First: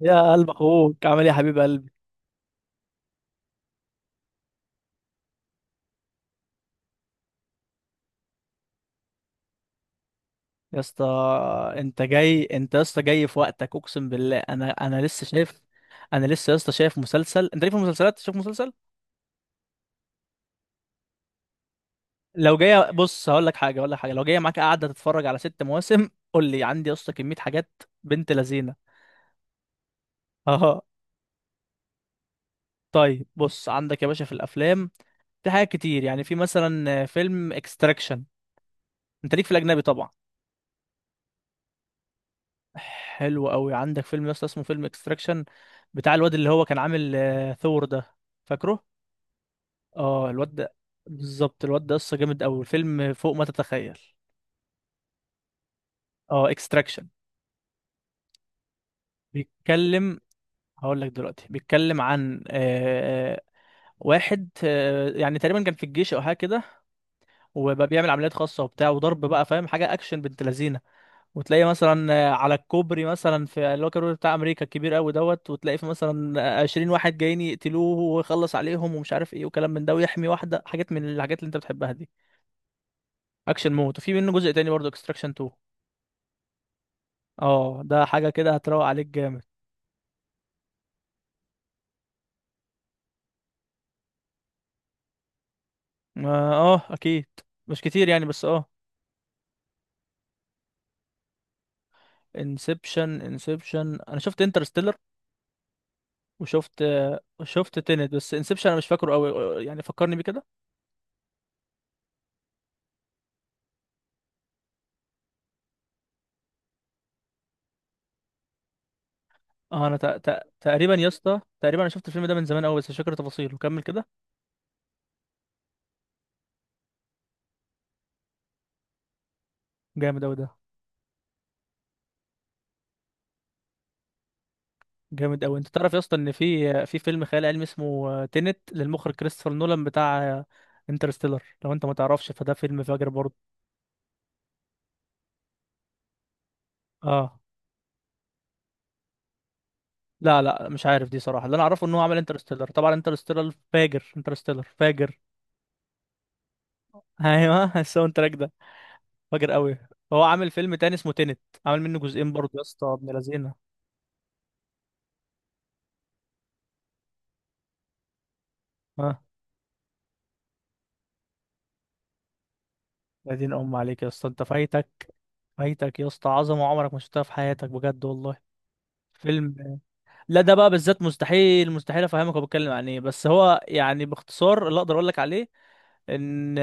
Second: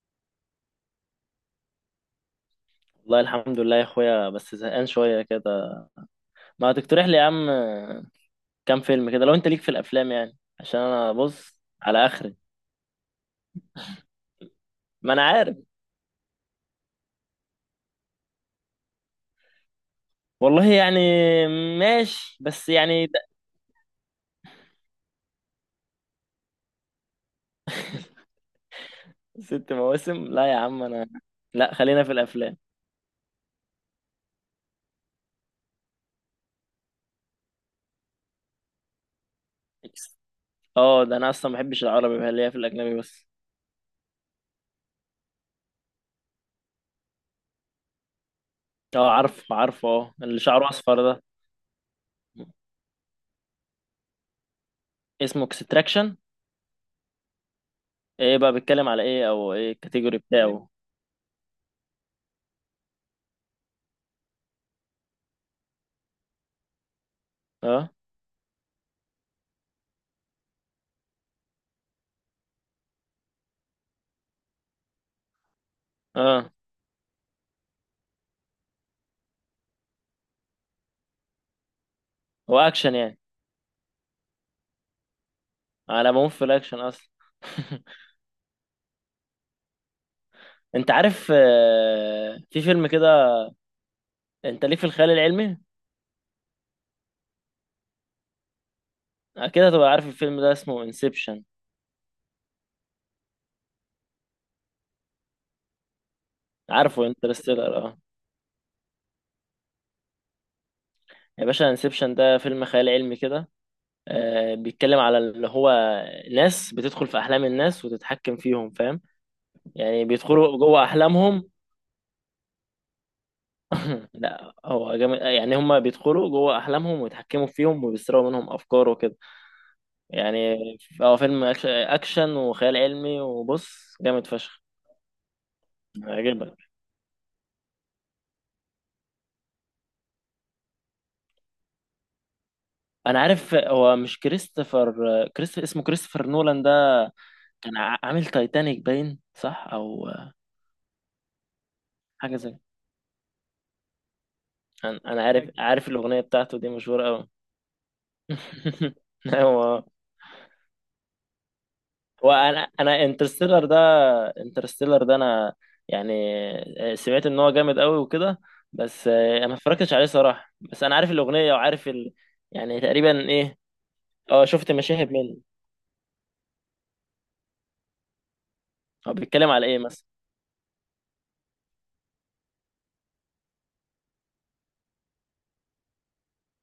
يا قلب اخوك عامل ايه يا حبيب قلبي؟ والله الحمد لله يا اخويا، بس زهقان شويه كده. ما تقترح لي يا عم؟ كام فيلم كده لو انت ليك في الافلام، يعني عشان يا اسطى انا بص انت على اخري. جاي، انت يا اسطى جاي في وقتك، اقسم بالله انا ما انا لسه عارف. شايف. انا لسه يا اسطى شايف مسلسل، انت ليه في المسلسلات؟ شايف مسلسل، والله يعني ماشي، لو بس جاي يعني بص ده. هقول لك حاجه، لو جاي معاك قاعده تتفرج على ست مواسم، قول لي. عندي يا اسطى كميه حاجات بنت لذينه. ست مواسم؟ لا يا اه. عم انا. لا، خلينا في الافلام. طيب بص، عندك يا باشا في الافلام، في حاجات كتير، يعني في مثلا فيلم اكستراكشن، انت ليك في الاجنبي طبعا. اه، ده انا اصلا ما بحبش العربي، بقى ليا في الاجنبي بس. حلو قوي. عندك فيلم يا اسطى اسمه فيلم اكستراكشن، بتاع الواد اللي هو كان عامل ثور ده، فاكره؟ اه، عارف عارفه، اه اه اللي الواد شعره ده اصفر ده. بالظبط، الواد ده قصه جامد قوي، الفيلم فوق ما تتخيل. اسمه اكستراكشن. اه اكستراكشن. ايه بقى بيتكلم على ايه، او ايه الكاتيجوري بيتكلم، بتاعه؟ هقول لك دلوقتي، بيتكلم عن واحد، يعني تقريبا كان في الجيش او حاجه كده، وبقى اه بيعمل عمليات خاصه وبتاع وضرب بقى، فاهم؟ حاجه اكشن بنت لذينه، وتلاقي مثلا على الكوبري، مثلا في اللي هو الكوبري بتاع امريكا الكبير قوي دوت، وتلاقي في مثلا اه، عشرين واحد جايين يقتلوه ويخلص عليهم ومش عارف ايه وكلام من ده، ويحمي واحده، حاجات من الحاجات اللي انت بتحبها دي. هو اكشن يعني. اكشن مود، وفي منه جزء تاني برضه، اكستراكشن 2. على ما في الاكشن اصلا. اه ده حاجه كده هتروق عليك جامد. انت عارف في فيلم كده؟ انت ليك في الخيال العلمي؟ اه، اكيد، مش كتير يعني، بس اه. اكيد هتبقى عارف الفيلم ده، اسمه انسبشن. انسبشن، انسبشن، انا شفت انترستيلر، وشفت، عارفه انترستيلر، شفت اه. تينت، بس انسبشن انا مش فاكره قوي، يعني فكرني بيه كده. يا باشا، انسبشن ده فيلم خيال علمي كده، بيتكلم على اللي هو ناس بتدخل في احلام الناس وتتحكم فيهم، فاهم؟ اه انا يعني بيدخلوا جوه تقريبا يا اسطى، احلامهم. تقريبا انا شفت الفيلم ده من زمان قوي، بس مش فاكر تفاصيله. كمل كده. لا هو جامد يعني، هم بيدخلوا جوه احلامهم ويتحكموا فيهم وبيسرقوا منهم افكار وكده، جامد قوي ده. يعني. هو فيلم اكشن وخيال علمي، وبص جامد فشخ. جامد قوي. انت تعرف يا اسطى ان هيعجبك. في فيلم خيال علمي اسمه تينت، للمخرج كريستوفر نولان بتاع انترستيلر، لو انت ما تعرفش فده فيلم فاجر انا برضه. عارف هو مش كريستوفر، اسمه كريستوفر نولان ده. اه. كان عامل تايتانيك باين، صح او لا لا مش عارف دي صراحه، اللي انا اعرفه ان هو عمل حاجه زي. انترستيلر، طبعا انترستيلر فاجر، انترستيلر انا فاجر. أنا عارف الاغنيه بتاعته دي مشهوره قوي. ايوه الساوند تراك ده فاجر قوي. ايوه. هو عامل فيلم تاني اسمه تينت، عامل منه هو جزئين برضه انا يا اسطى انا ابن لذينه. انترستيلر ده انا يعني سمعت ان هو جامد قوي وكده، بس اه. انا ما اتفرجتش عليه صراحه، بس انا عارف الاغنيه وعارف ال... يعني تقريبا يا دين ايه. ام عليك يا اسطى، انت اه، شفت فايتك، مشاهد منه. فايتك يا اسطى عظمه عمرك ما شفتها في حياتك بجد والله. هو بيتكلم على فيلم، ايه مثلا؟ لا ده بقى بالذات مستحيل، مستحيل افهمك هو بيتكلم عن ايه، بس هو يعني باختصار اللي اقدر اقول لك عليه ان،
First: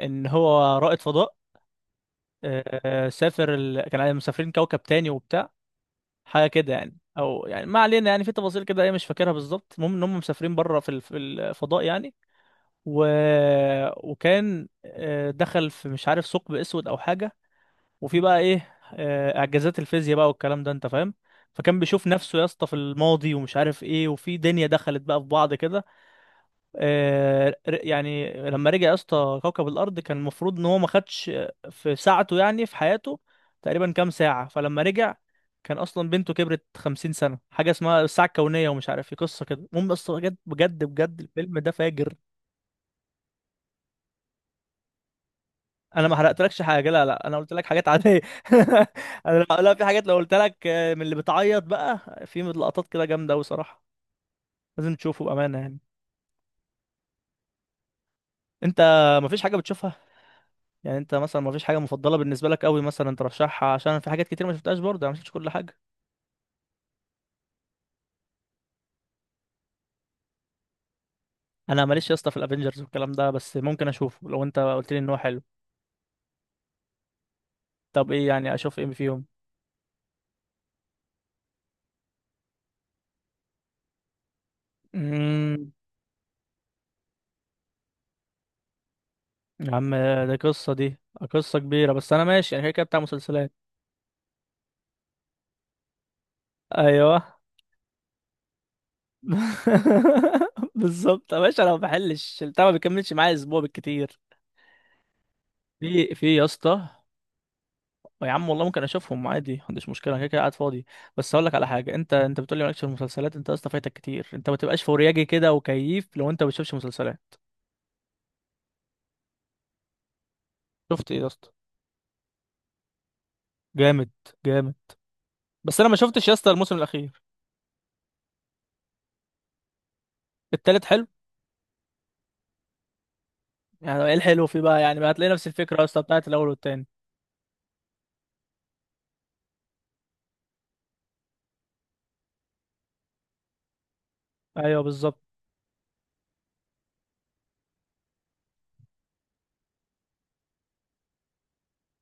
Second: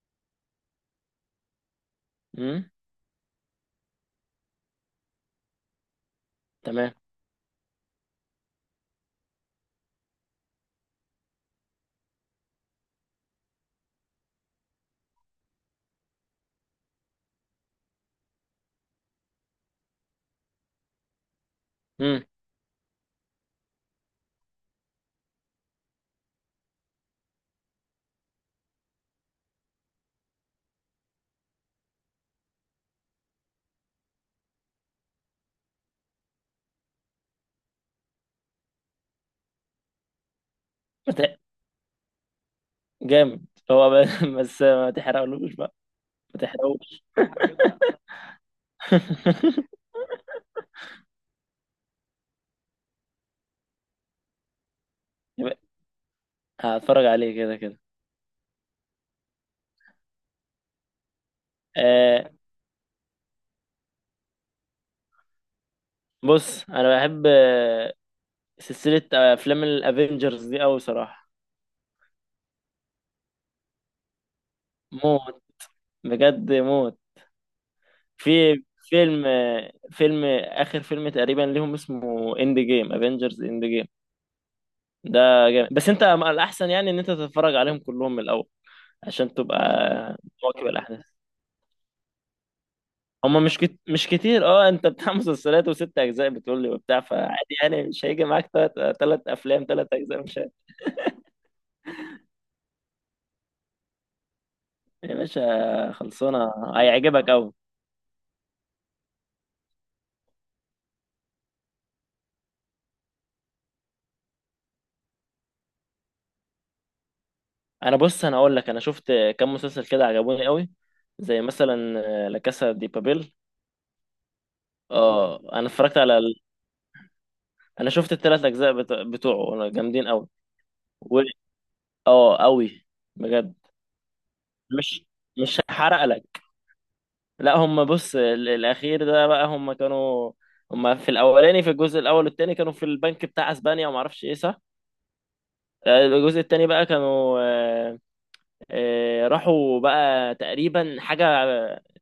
ان هو رائد فضاء. امم. سافر كان مسافرين كوكب تاني وبتاع، حاجه كده تمام. يعني، او يعني ما علينا يعني، في تفاصيل كده ايه مش فاكرها بالظبط، المهم ان هم مسافرين بره في في الفضاء يعني. و... وكان دخل في مش عارف ثقب اسود او حاجه، وفي بقى ايه اعجازات الفيزياء بقى والكلام ده انت فاهم، فكان بيشوف امم نفسه يا اسطى في الماضي ومش عارف ايه، وفي دنيا دخلت بقى في بعض كده. يعني لما رجع يا اسطى كوكب الارض، كان المفروض ان هو ما خدش في ساعته يعني في حياته تقريبا كام ساعة، فلما رجع كان اصلا بنته كبرت 50 سنة، حاجة اسمها الساعة الكونية ومش عارف ايه قصة كده. المهم يا اسطى بجد بجد بجد الفيلم ده فاجر. جامد. بس ما تحرقلوش بقى. انا ما ما حرقتلكش حاجه، تحرقوش. لا لا انا قلت لك حاجات عاديه انا لا في حاجات لو قلت لك من اللي بتعيط بقى. في لقطات كده جامده قوي صراحه، لازم تشوفه يبقى بامانه يعني. هتفرج عليه كده كده. انت ما فيش حاجه بتشوفها؟ يعني انت مثلا ما فيش حاجه مفضله آه، بالنسبه لك قوي مثلا ترشحها، عشان في حاجات كتير ما شفتهاش برضه، انا ما شفتش كل حاجه. بص انا بحب سلسلة افلام الافينجرز دي قوي صراحة. انا ماليش يا اسطى في الافينجرز والكلام ده، بس ممكن اشوفه لو انت قلت لي ان هو حلو. موت، بجد موت. طب ايه يعني في اشوف ايه فيهم؟ فيلم فيلم اخر، فيلم تقريبا ليهم اسمه اند جيم، افينجرز اند جيم. ده جامد، امم. بس انت الاحسن يعني ان انت تتفرج عليهم كلهم من الاول عشان تبقى يا عم ده مواكب قصه دي، الاحداث. قصه كبيره، بس انا ماشي يعني كده كده بتاع هما مسلسلات. مش مش كتير. اه انت بتاع مسلسلات وست اجزاء بتقول لي وبتاع، ايوه فعادي يعني مش هيجي معاك تلات افلام تلات اجزاء مش بالظبط يا باشا، انا ما بحلش البتاع، ما بيكملش معايا اسبوع بالكتير. يا باشا في يا خلصانه اسطى، هيعجبك قوي. يا عم والله ممكن اشوفهم عادي، ما عنديش مشكله، انا كده كده قاعد فاضي. بس اقول لك على حاجه، انت بتقول لي مالكش في المسلسلات، انت يا اسطى فايتك كتير، انت ما تبقاش فورياجي كده، وكيف لو انت ما بتشوفش مسلسلات. انا بص، انا اقول لك، انا شفت كام مسلسل كده عجبوني قوي. شفت ايه يا زي اسطى؟ مثلا لا كاسا دي بابيل. جامد، جامد، اه انا بس انا ما اتفرجت على شفتش يا ال... اسطى الموسم الاخير. انا شفت التلات اجزاء بتوعه جامدين قوي. التالت حلو. و... اه قوي بجد. يعني ايه الحلو فيه بقى؟ مش يعني هتلاقي نفس مش الفكره يا اسطى هحرق بتاعت لك. الاول والتاني. لا هم بص الاخير ده بقى، هم كانوا... هم في الاولاني، في الجزء الاول والتاني كانوا في البنك بتاع اسبانيا، وما اعرفش ايه، صح. ايوه بالظبط. الجزء التاني بقى كانوا راحوا بقى تقريبا حاجه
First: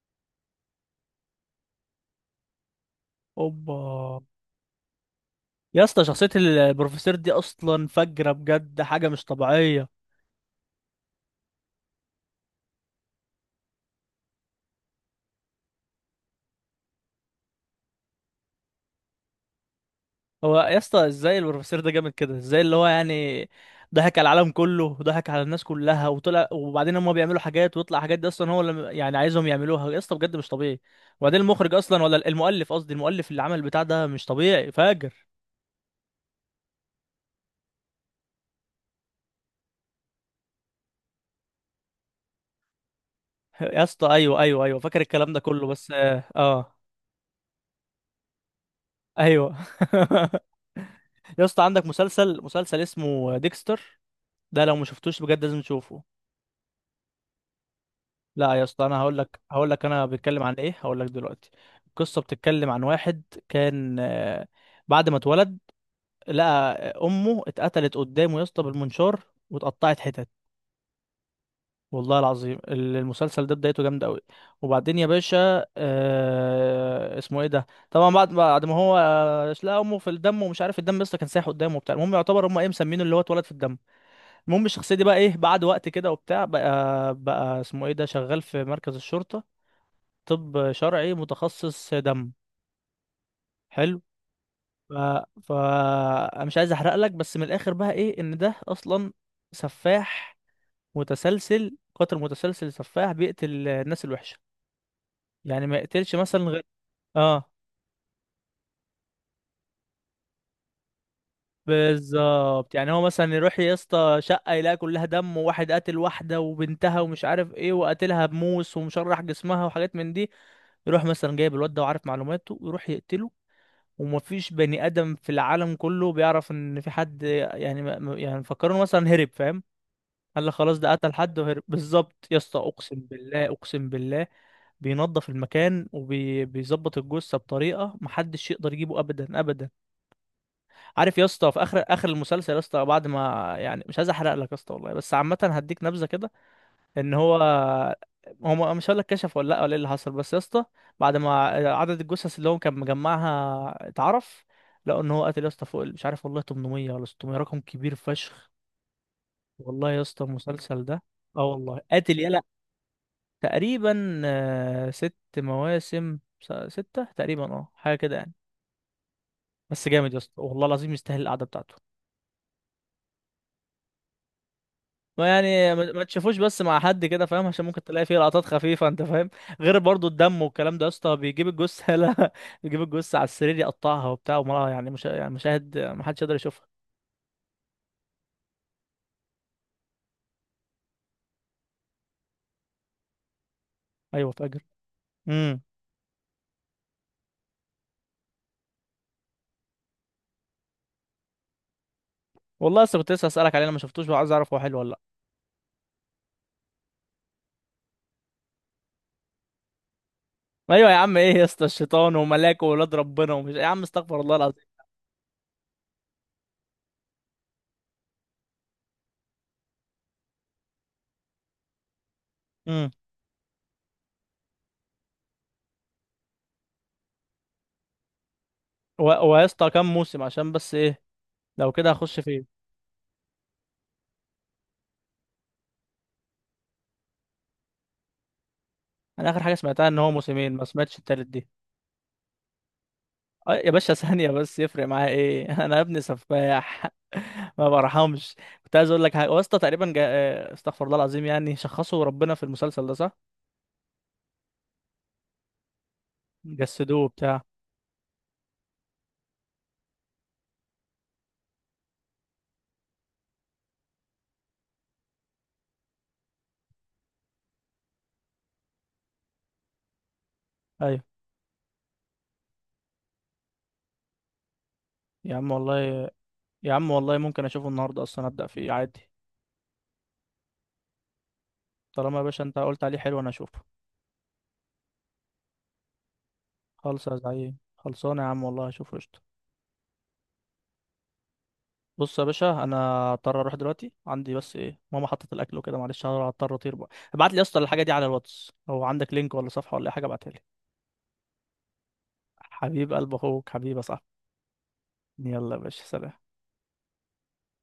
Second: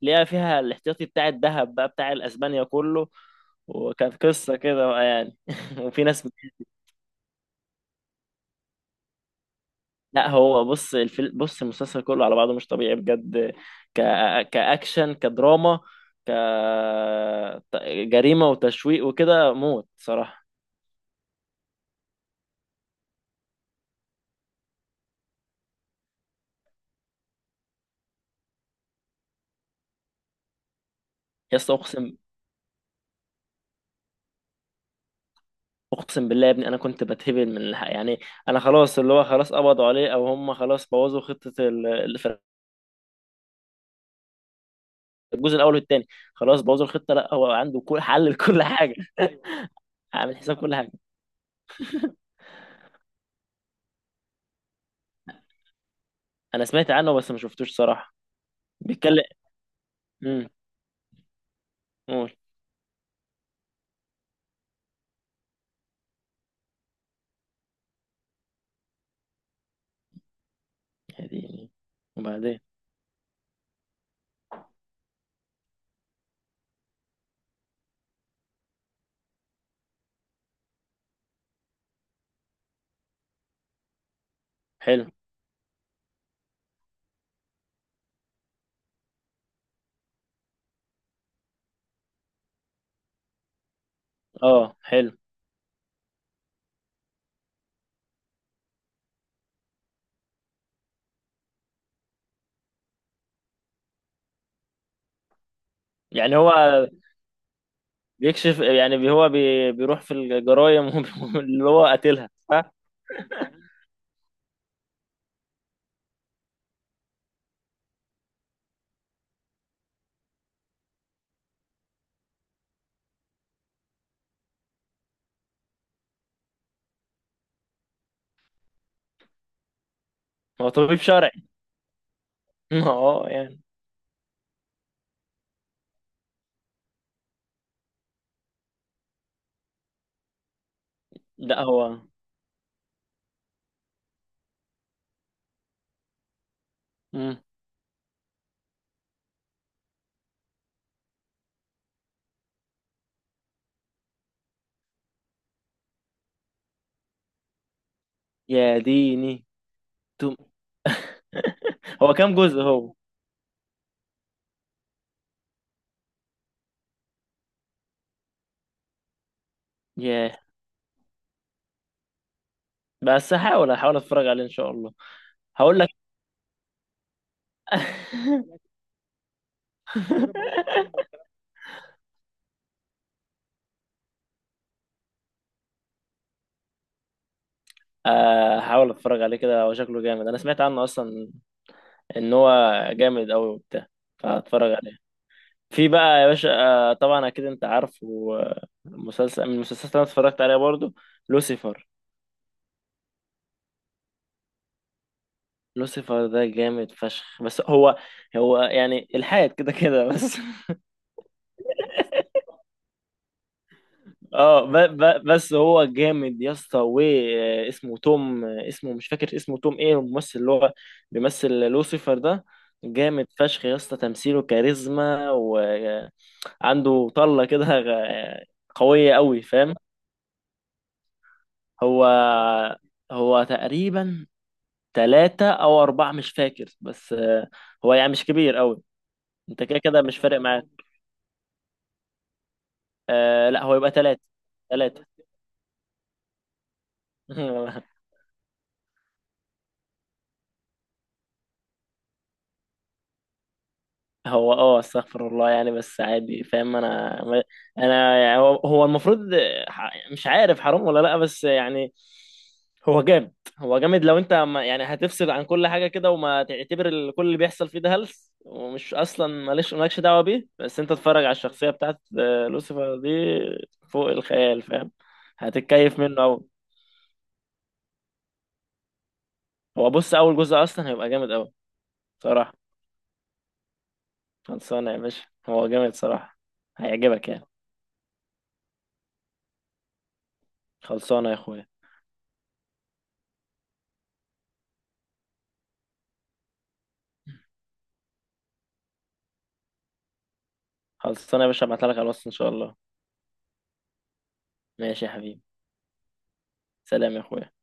ليها، فيها الاحتياطي بتاع الذهب بقى بتاع الاسبانيا كله. اوبا. وكانت قصه كده بقى يعني، يا وفي اسطى ناس شخصية البروفيسور دي أصلا فجرة، بجد حاجة مش طبيعية. لا، هو بص بص المسلسل كله على بعضه مش طبيعي بجد. ك... كأكشن، كدراما، ك جريمة وتشويق وكده، موت صراحة. هو يا اسطى ازاي البروفيسور ده جامد كده، ازاي اللي هو يعني ضحك على العالم كله وضحك على الناس كلها وطلع، وبعدين هم بيعملوا حاجات ويطلع حاجات دي أصلا هو اللي يعني عايزهم يعملوها، يا اسطى بجد مش طبيعي. وبعدين يا المخرج اسطى أصلا، اقسم ولا المؤلف، قصدي المؤلف اللي عمل البتاع ده مش طبيعي فاجر. اقسم بالله يا ابني، انا كنت بتهبل من الحق يعني. انا خلاص، اللي هو خلاص قبضوا عليه او هم خلاص بوظوا خطه اللي في يا اسطى أيوه أيوه أيوه فاكر الكلام ده الجزء كله، الاول بس والثاني، خلاص بوظوا الخطه، لا هو عنده كل حل لكل حاجه. أيوه عامل حساب كل حاجه. يا اسطى عندك مسلسل، مسلسل اسمه ديكستر، ده لو ما شفتوش بجد لازم تشوفه. انا سمعت عنه بس ما شفتوش صراحه. لا يا اسطى انا هقول بيتكلم. لك، انا بتكلم امم. عن ايه، هقول لك دلوقتي. القصه قول. بتتكلم عن واحد، كان بعد ما اتولد لقى امه اتقتلت قدامه يا اسطى بالمنشار، واتقطعت حتت. يعني. والله العظيم وبعدين. المسلسل ده بدايته جامده قوي. وبعدين يا باشا آه اسمه ايه ده، طبعا بعد ما هو لقى امه في الدم، ومش عارف الدم لسه كان سايح قدامه وبتاع، المهم يعتبر هم ايه مسمينه اللي هو اتولد في الدم. المهم الشخصيه دي حلو. بقى ايه بعد وقت كده وبتاع، بقى اسمه ايه ده، شغال في مركز الشرطه، طب شرعي متخصص دم. حلو. اه ف... حلو. ف انا مش عايز احرق لك، بس من الاخر بقى ايه ان ده اصلا سفاح متسلسل، قاتل متسلسل، سفاح بيقتل الناس الوحشه، يعني ما يقتلش يعني مثلا هو غير. اه بيكشف يعني، هو بيروح في الجرايم اللي هو قاتلها، صح. بالظبط. يعني هو مثلا يروح يا اسطى شقه، يلاقي كلها دم وواحد قاتل واحده وبنتها ومش عارف ايه وقاتلها بموس ومشرح جسمها وحاجات من دي، يروح مثلا جايب الواد ده وعارف معلوماته ويروح يقتله. ومفيش بني ادم في العالم كله بيعرف ان في حد يعني يعني فكروا مثلا هرب، فاهم؟ قال لك هو خلاص ده طبيب قتل حد شرعي. وهرب. بالظبط يا اسطى، اقسم اه بالله يعني. اقسم بالله. بينظف المكان وبيظبط الجثه بطريقه محدش يقدر يجيبه ابدا ابدا. عارف يا اسطى لا في هو. اخر المسلسل يا اسطى، بعد ما يعني مش عايز احرق لك يا اسطى والله، بس عامه هديك نبذه كده ان هو، مم. هم مش هقول لك كشف ولا لا ولا ايه اللي حصل، بس يا اسطى بعد ما عدد الجثث اللي هو كان مجمعها اتعرف، لقوا ان هو قتل يا اسطى فوق مش عارف والله 800 ولا 600، رقم كبير فشخ. يا ديني. والله يا اسطى توم. المسلسل ده، اه والله هو قاتل كام يلا. جزء هو؟ تقريبا ست مواسم، ستة تقريبا اه، حاجة كده يعني، بس جامد يا ياه. اسطى والله العظيم، يستاهل القعدة بتاعته. بس هحاول اتفرج عليه ان شاء الله. ما يعني هقول لك. ما تشوفوش بس مع حد كده، فاهم؟ عشان ممكن تلاقي فيه لقطات خفيفة انت فاهم، غير برضو الدم والكلام ده، يا اسطى بيجيب الجثة لا بيجيب الجثة على السرير يقطعها وبتاع، وما يعني مش يعني مشاهد ما حدش يقدر يشوفها. هحاول اتفرج عليه كده، هو شكله جامد، انا سمعت عنه اصلا ان هو جامد قوي وبتاع. ايوه فاجر. فهتفرج عليه. امم. في بقى يا باشا طبعا اكيد انت عارف مسلسل من المسلسلات اللي انا اتفرجت عليها برضو: لوسيفر. والله لسه كنت اسالك عليه، انا ما شفتوش، وعايز اعرف هو حلو ولا لا. لوسيفر ده جامد فشخ، بس هو يعني الحاد كده كده بس. ايوه يا عم، ايه يا اسطى الشيطان وملاك وولاد ربنا ومش، يا عم استغفر الله العظيم. اه، ب ب بس هو جامد يا اسطى، واسمه توم. اسمه مش فاكر، اسمه توم ايه الممثل اللي هو بيمثل لوسيفر ده. امم. جامد فشخ يا اسطى، تمثيله كاريزما، وعنده طلة كده قوية قوي، ويا اسطى فاهم. كام موسم؟ عشان بس ايه، لو كده هو هخش فيه. هو تقريبا ثلاثة او اربعة مش فاكر، بس هو يعني مش كبير قوي. انا اخر حاجة انت كده سمعتها ان كده هو مش فارق موسمين، ما معاك. سمعتش التالت دي. آه لا، يا هو يبقى باشا ثلاثة. ثانية بس، يفرق ثلاثة. معايا ايه انا يا ابني سفاح ما برحمش. كنت عايز اقول لك حاجة واسطى تقريبا جا... آه، استغفر الله العظيم، يعني شخصوا ربنا في المسلسل ده صح؟ هو اه استغفر الله يعني، بس عادي فاهم جسدوه انا. بتاع. انا يعني هو المفروض مش عارف حرام ولا لا، بس يعني هو جامد. هو جامد، لو انت يعني هتفصل عن كل حاجه كده، وما تعتبر كل اللي بيحصل فيه ده هلس، ومش اصلا مالكش دعوه بيه، بس انت ايوه تتفرج على الشخصيه بتاعت لوسيفر دي. فوق الخيال، فاهم. يا عم والله، هتتكيف منه قوي. يا عم والله ممكن اشوفه النهاردة اصلا، ابدأ فيه عادي. هو بص، اول جزء اصلا هيبقى جامد قوي طالما يا باشا صراحه. انت قلت عليه حلو انا اشوفه. خلصانه يا باشا، هو جامد صراحه. خلص يا هيعجبك يعني. زعيم، خلصانه يا عم والله اشوفه قشطة. خلصانه يا اخويا. بص يا باشا انا اضطر اروح دلوقتي، عندي بس ايه ماما حطت الاكل وكده، معلش هضطر اطير بقى. ابعت لي يا اسطى الحاجة دي على الواتس، هو عندك لينك ولا صفحة ولا أي حاجة ابعتها لي. خلصانة يا باشا، ابعتها لك على الوصف ان شاء الله. حبيب قلب اخوك حبيب يا صاحبي. ماشي يا حبيبي. يلا يا باشا سلام. سلام يا اخويا.